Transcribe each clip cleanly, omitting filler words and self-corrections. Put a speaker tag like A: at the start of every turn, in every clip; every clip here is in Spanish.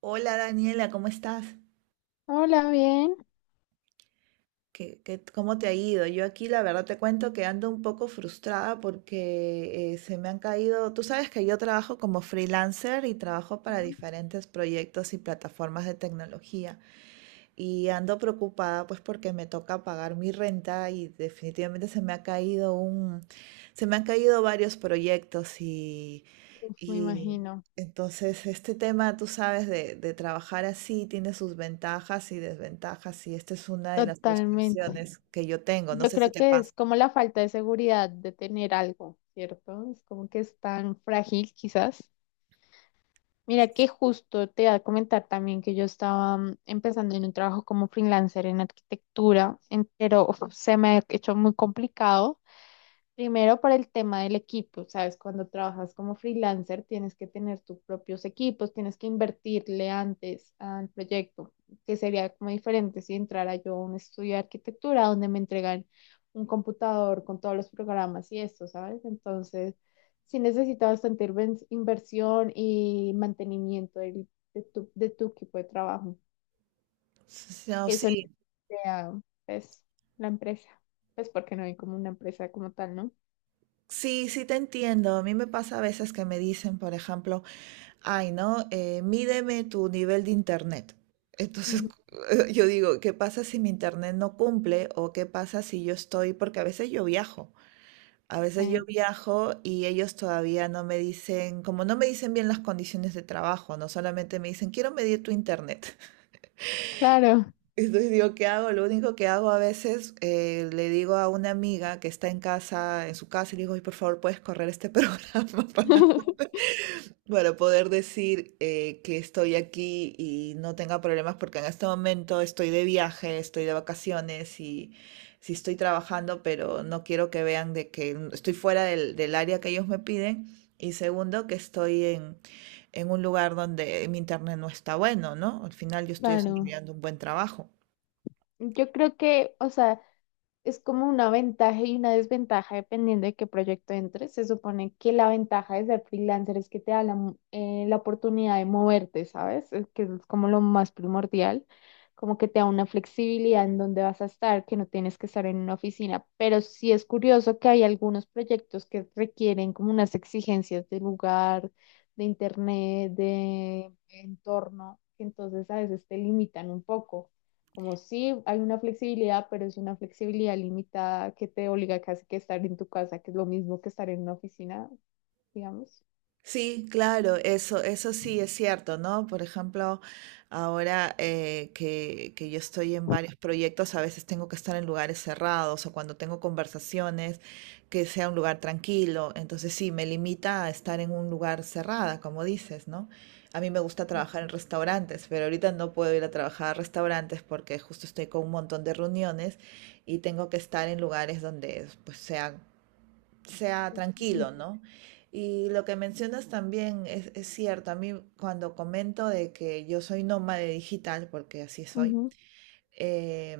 A: Hola Daniela, ¿cómo estás?
B: Hola, bien.
A: ¿Cómo te ha ido? Yo aquí la verdad te cuento que ando un poco frustrada porque se me han caído, tú sabes que yo trabajo como freelancer y trabajo para diferentes proyectos y plataformas de tecnología y ando preocupada pues porque me toca pagar mi renta y definitivamente se me han caído varios proyectos y
B: Uf, me
A: Y
B: imagino,
A: entonces este tema, tú sabes, de trabajar así tiene sus ventajas y desventajas y esta es una de las
B: totalmente.
A: frustraciones que yo tengo. No
B: Yo
A: sé si
B: creo
A: te
B: que es
A: pasa.
B: como la falta de seguridad de tener algo, ¿cierto? Es como que es tan frágil, quizás. Mira que justo te iba a comentar también que yo estaba empezando en un trabajo como freelancer en arquitectura, pero uf, se me ha hecho muy complicado. Primero por el tema del equipo, sabes, cuando trabajas como freelancer tienes que tener tus propios equipos, tienes que invertirle antes al proyecto, que sería como diferente si entrara yo a un estudio de arquitectura donde me entregan un computador con todos los programas y esto, ¿sabes? Entonces, sí necesitas bastante inversión y mantenimiento de tu equipo de trabajo.
A: No,
B: Eso no
A: sí,
B: sea, pues, la empresa, pues porque no hay como una empresa como tal, ¿no?
A: sí, sí te entiendo. A mí me pasa a veces que me dicen, por ejemplo, ay, ¿no? Mídeme tu nivel de internet. Entonces
B: Ujú.
A: cu- yo digo, ¿qué pasa si mi internet no cumple? ¿O qué pasa si yo estoy? Porque a veces yo viajo. A veces yo
B: Sí.
A: viajo y ellos todavía no me dicen, como no me dicen bien las condiciones de trabajo, no solamente me dicen, quiero medir tu internet.
B: Claro,
A: Entonces digo, ¿qué hago? Lo único que hago a veces, le digo a una amiga que está en casa, en su casa, y le digo, "Ay, por favor, ¿puedes correr este programa para poder decir que estoy aquí y no tenga problemas, porque en este momento estoy de viaje, estoy de vacaciones y sí estoy trabajando, pero no quiero que vean de que estoy fuera del área que ellos me piden. Y segundo, en un lugar donde mi internet no está bueno, ¿no? Al final yo estoy
B: claro.
A: desarrollando un buen trabajo.
B: Yo creo que, o sea, es como una ventaja y una desventaja dependiendo de qué proyecto entres. Se supone que la ventaja de ser freelancer es que te da la oportunidad de moverte, ¿sabes? Es que es como lo más primordial, como que te da una flexibilidad en dónde vas a estar, que no tienes que estar en una oficina. Pero sí es curioso que hay algunos proyectos que requieren como unas exigencias de lugar, de internet, de entorno, que entonces a veces te limitan un poco. Como sí, hay una flexibilidad, pero es una flexibilidad limitada que te obliga casi que a estar en tu casa, que es lo mismo que estar en una oficina, digamos.
A: Sí, claro, eso sí es cierto, ¿no? Por ejemplo, ahora que yo estoy en varios proyectos, a veces tengo que estar en lugares cerrados o cuando tengo conversaciones, que sea un lugar tranquilo. Entonces sí, me limita a estar en un lugar cerrada, como dices, ¿no? A mí me gusta trabajar en restaurantes, pero ahorita no puedo ir a trabajar a restaurantes porque justo estoy con un montón de reuniones y tengo que estar en lugares donde pues sea
B: Ujú,
A: tranquilo, ¿no? Y lo que mencionas también es cierto. A mí cuando comento de que yo soy nómade digital, porque así soy,
B: ujú,
A: eh,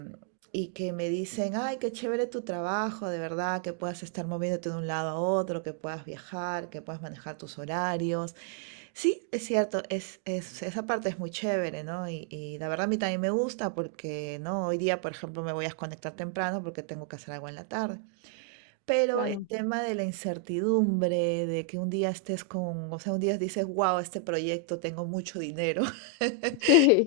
A: y que me dicen, ay, qué chévere tu trabajo, de verdad, que puedas estar moviéndote de un lado a otro, que puedas viajar, que puedas manejar tus horarios. Sí, es cierto, esa parte es muy chévere, ¿no? Y la verdad a mí también me gusta porque, ¿no? Hoy día, por ejemplo, me voy a desconectar temprano porque tengo que hacer algo en la tarde. Pero el
B: claro.
A: tema de la incertidumbre, de que un día estés con, o sea, un día dices, wow, este proyecto tengo mucho dinero
B: Sí,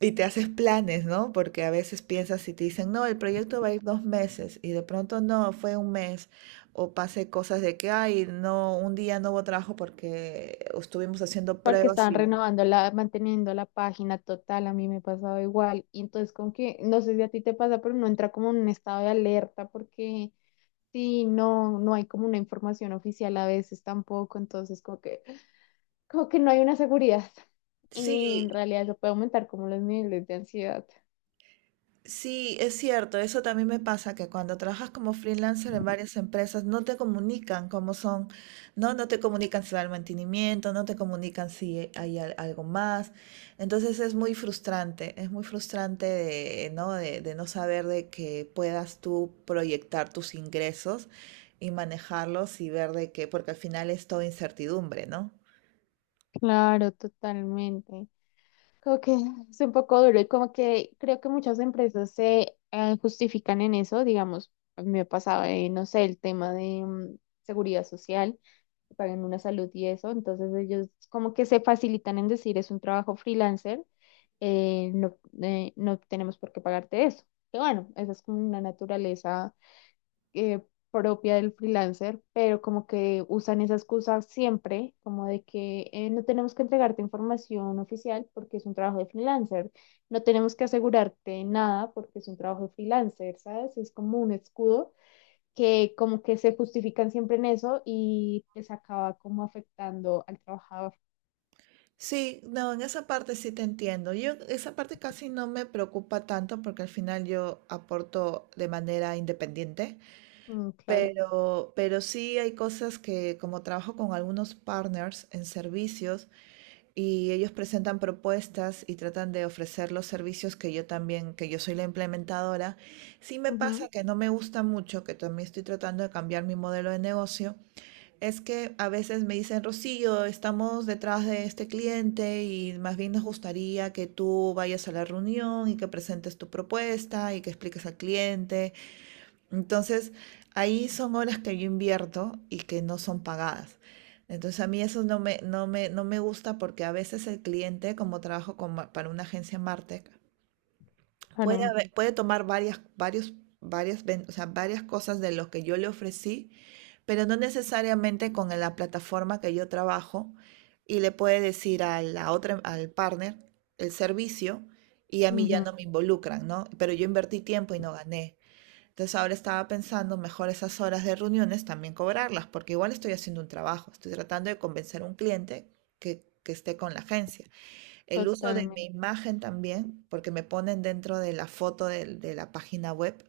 A: y te haces planes, ¿no? Porque a veces piensas y te dicen, no, el proyecto va a ir dos meses y de pronto no, fue un mes. O pase cosas de que, ay, no, un día no hubo trabajo porque estuvimos haciendo
B: porque
A: pruebas
B: estaban
A: y...
B: renovando la, manteniendo la página total, a mí me pasaba igual. Y entonces como que, no sé si a ti te pasa, pero no entra como en un estado de alerta porque sí, no, no hay como una información oficial a veces tampoco, entonces como que no hay una seguridad.
A: Sí,
B: Y en realidad eso puede aumentar como los niveles de ansiedad.
A: sí, es cierto, eso también me pasa, que cuando trabajas como freelancer en varias empresas no te comunican cómo son, no te comunican si va el mantenimiento, no te comunican si hay algo más. Entonces es muy frustrante de, ¿no? De no saber de que puedas tú proyectar tus ingresos y manejarlos y ver de que, porque al final es todo incertidumbre, ¿no?
B: Claro, totalmente. Creo que es un poco duro y como que creo que muchas empresas se justifican en eso, digamos, a mí me ha pasado, no sé, el tema de seguridad social, que pagan una salud y eso, entonces ellos como que se facilitan en decir es un trabajo freelancer, no, no tenemos por qué pagarte eso. Que bueno, esa es como una naturaleza eh, propia del freelancer, pero como que usan esa excusa siempre, como de que no tenemos que entregarte información oficial porque es un trabajo de freelancer, no tenemos que asegurarte nada porque es un trabajo de freelancer, ¿sabes? Es como un escudo que como que se justifican siempre en eso y les acaba como afectando al trabajador.
A: Sí, no, en esa parte sí te entiendo. Yo esa parte casi no me preocupa tanto porque al final yo aporto de manera independiente,
B: Mm, claro.
A: pero sí hay cosas que como trabajo con algunos partners en servicios y ellos presentan propuestas y tratan de ofrecer los servicios que yo también, que yo soy la implementadora, sí me
B: Ujú,
A: pasa que no me gusta mucho, que también estoy tratando de cambiar mi modelo de negocio. Es que a veces me dicen, Rocío, estamos detrás de este cliente y más bien nos gustaría que tú vayas a la reunión y que presentes tu propuesta y que expliques al cliente. Entonces, ahí son horas que yo invierto y que no son pagadas. Entonces, a mí eso no me gusta porque a veces el cliente, como trabajo con para una agencia Martech,
B: claro.
A: puede tomar varias, varios, varias, ven- o sea, varias cosas de lo que yo le ofrecí pero no necesariamente con la plataforma que yo trabajo y le puede decir a la otra, al partner el servicio y a mí ya
B: Ujú,
A: no me involucran, ¿no? Pero yo invertí tiempo y no gané. Entonces ahora estaba pensando mejor esas horas de reuniones también cobrarlas, porque igual estoy haciendo un trabajo, estoy tratando de convencer a un cliente que esté con la agencia. El uso de mi
B: totalmente.
A: imagen también, porque me ponen dentro de la foto de la página web.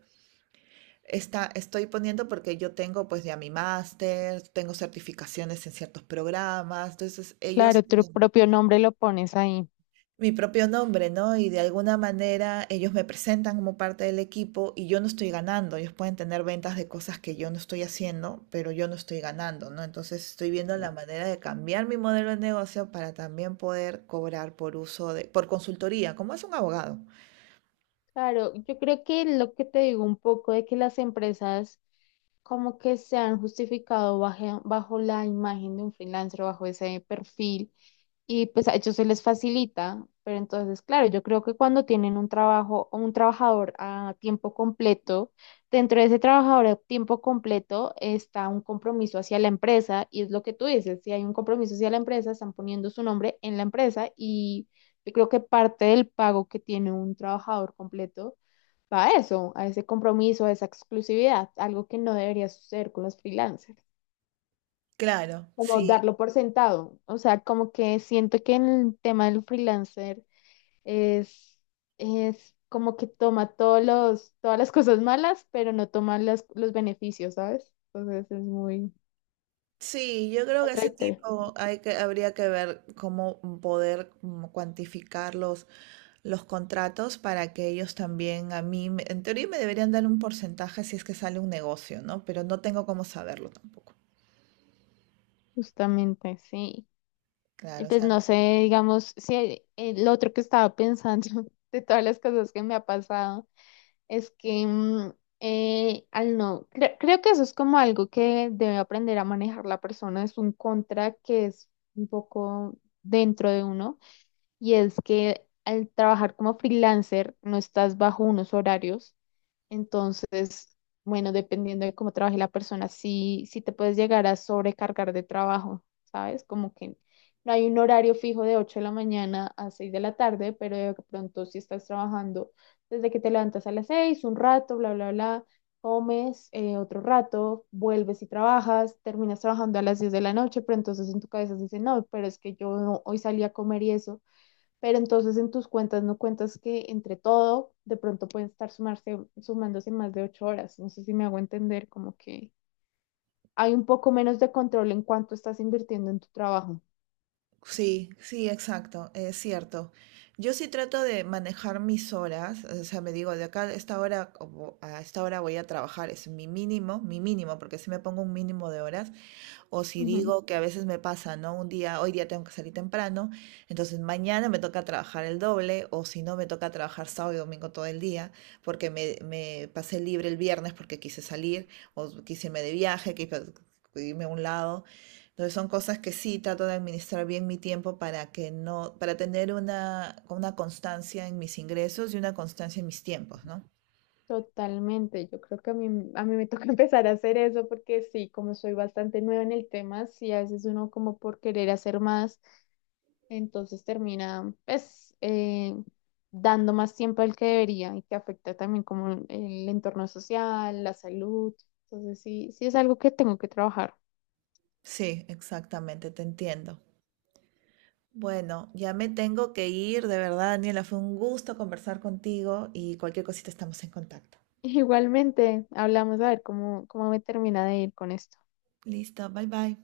A: Estoy poniendo porque yo tengo pues ya mi máster, tengo certificaciones en ciertos programas, entonces ellos
B: Claro, tu
A: tienen
B: propio nombre lo pones ahí.
A: mi propio nombre, ¿no? Y de alguna manera ellos me presentan como parte del equipo y yo no estoy ganando, ellos pueden tener ventas de cosas que yo no estoy haciendo, pero yo no estoy ganando, ¿no? Entonces estoy viendo la manera de cambiar mi modelo de negocio para también poder cobrar por uso de, por consultoría, como es un abogado.
B: Claro, yo creo que lo que te digo un poco de que las empresas como que se han justificado bajo, la imagen de un freelancer, bajo ese perfil, y pues a ellos se les facilita, pero entonces, claro, yo creo que cuando tienen un trabajo, un trabajador a tiempo completo, dentro de ese trabajador a tiempo completo está un compromiso hacia la empresa, y es lo que tú dices, si hay un compromiso hacia la empresa, están poniendo su nombre en la empresa, y yo creo que parte del pago que tiene un trabajador completo va a eso, a ese compromiso, a esa exclusividad, algo que no debería suceder con los freelancers,
A: Claro,
B: como
A: sí.
B: darlo por sentado. O sea, como que siento que en el tema del freelancer es, es como que toma todos los, todas las cosas malas, pero no toma los beneficios, ¿sabes? Entonces es muy
A: Sí, yo creo que ese
B: contradictorio,
A: tipo habría que ver cómo poder como cuantificar los contratos para que ellos también a mí, en teoría me deberían dar un porcentaje si es que sale un negocio, ¿no? Pero no tengo cómo saberlo tampoco.
B: justamente, sí. Y
A: Claro, o
B: pues
A: sea,
B: no sé, digamos, si el otro que estaba pensando de todas las cosas que me ha pasado. Es que al no, creo que eso es como algo que debe aprender a manejar la persona, es un contra que es un poco dentro de uno y es que al trabajar como freelancer no estás bajo unos horarios, entonces, bueno, dependiendo de cómo trabaje la persona, sí, sí te puedes llegar a sobrecargar de trabajo, ¿sabes? Como que no hay un horario fijo de 8 de la mañana a 6 de la tarde, pero de pronto si estás trabajando desde que te levantas a las 6 un rato, bla, bla, bla, comes otro rato, vuelves y trabajas, terminas trabajando a las 10 de la noche, pero entonces en tu cabeza dices, no, pero es que yo hoy salí a comer y eso. Pero entonces en tus cuentas no cuentas que entre todo de pronto pueden estar sumarse, sumándose más de 8 horas. No sé si me hago entender, como que hay un poco menos de control en cuánto estás invirtiendo en tu trabajo.
A: sí, sí, exacto, es cierto. Yo sí trato de manejar mis horas, o sea, me digo, de acá a esta hora, como a esta hora voy a trabajar, es mi mínimo, porque si me pongo un mínimo de horas, o si
B: Ujú.
A: digo que a veces me pasa, ¿no? Un día, hoy día tengo que salir temprano, entonces mañana me toca trabajar el doble, o si no, me toca trabajar sábado y domingo todo el día, porque me pasé libre el viernes porque quise salir, o quise irme de viaje, quise irme a un lado. Entonces son cosas que sí trato de administrar bien mi tiempo para que no, para tener una constancia en mis ingresos y una constancia en mis tiempos, ¿no?
B: Totalmente. Yo creo que a mí me toca empezar a hacer eso porque sí, como soy bastante nueva en el tema, sí, a veces uno como por querer hacer más. Entonces termina, pues, dando más tiempo al que debería y que afecta también como el entorno social, la salud. Entonces sí, sí es algo que tengo que trabajar.
A: Sí, exactamente, te entiendo. Bueno, ya me tengo que ir, de verdad, Daniela, fue un gusto conversar contigo y cualquier cosita estamos en contacto.
B: Igualmente, hablamos a ver cómo me termina de ir con esto.
A: Listo, bye bye.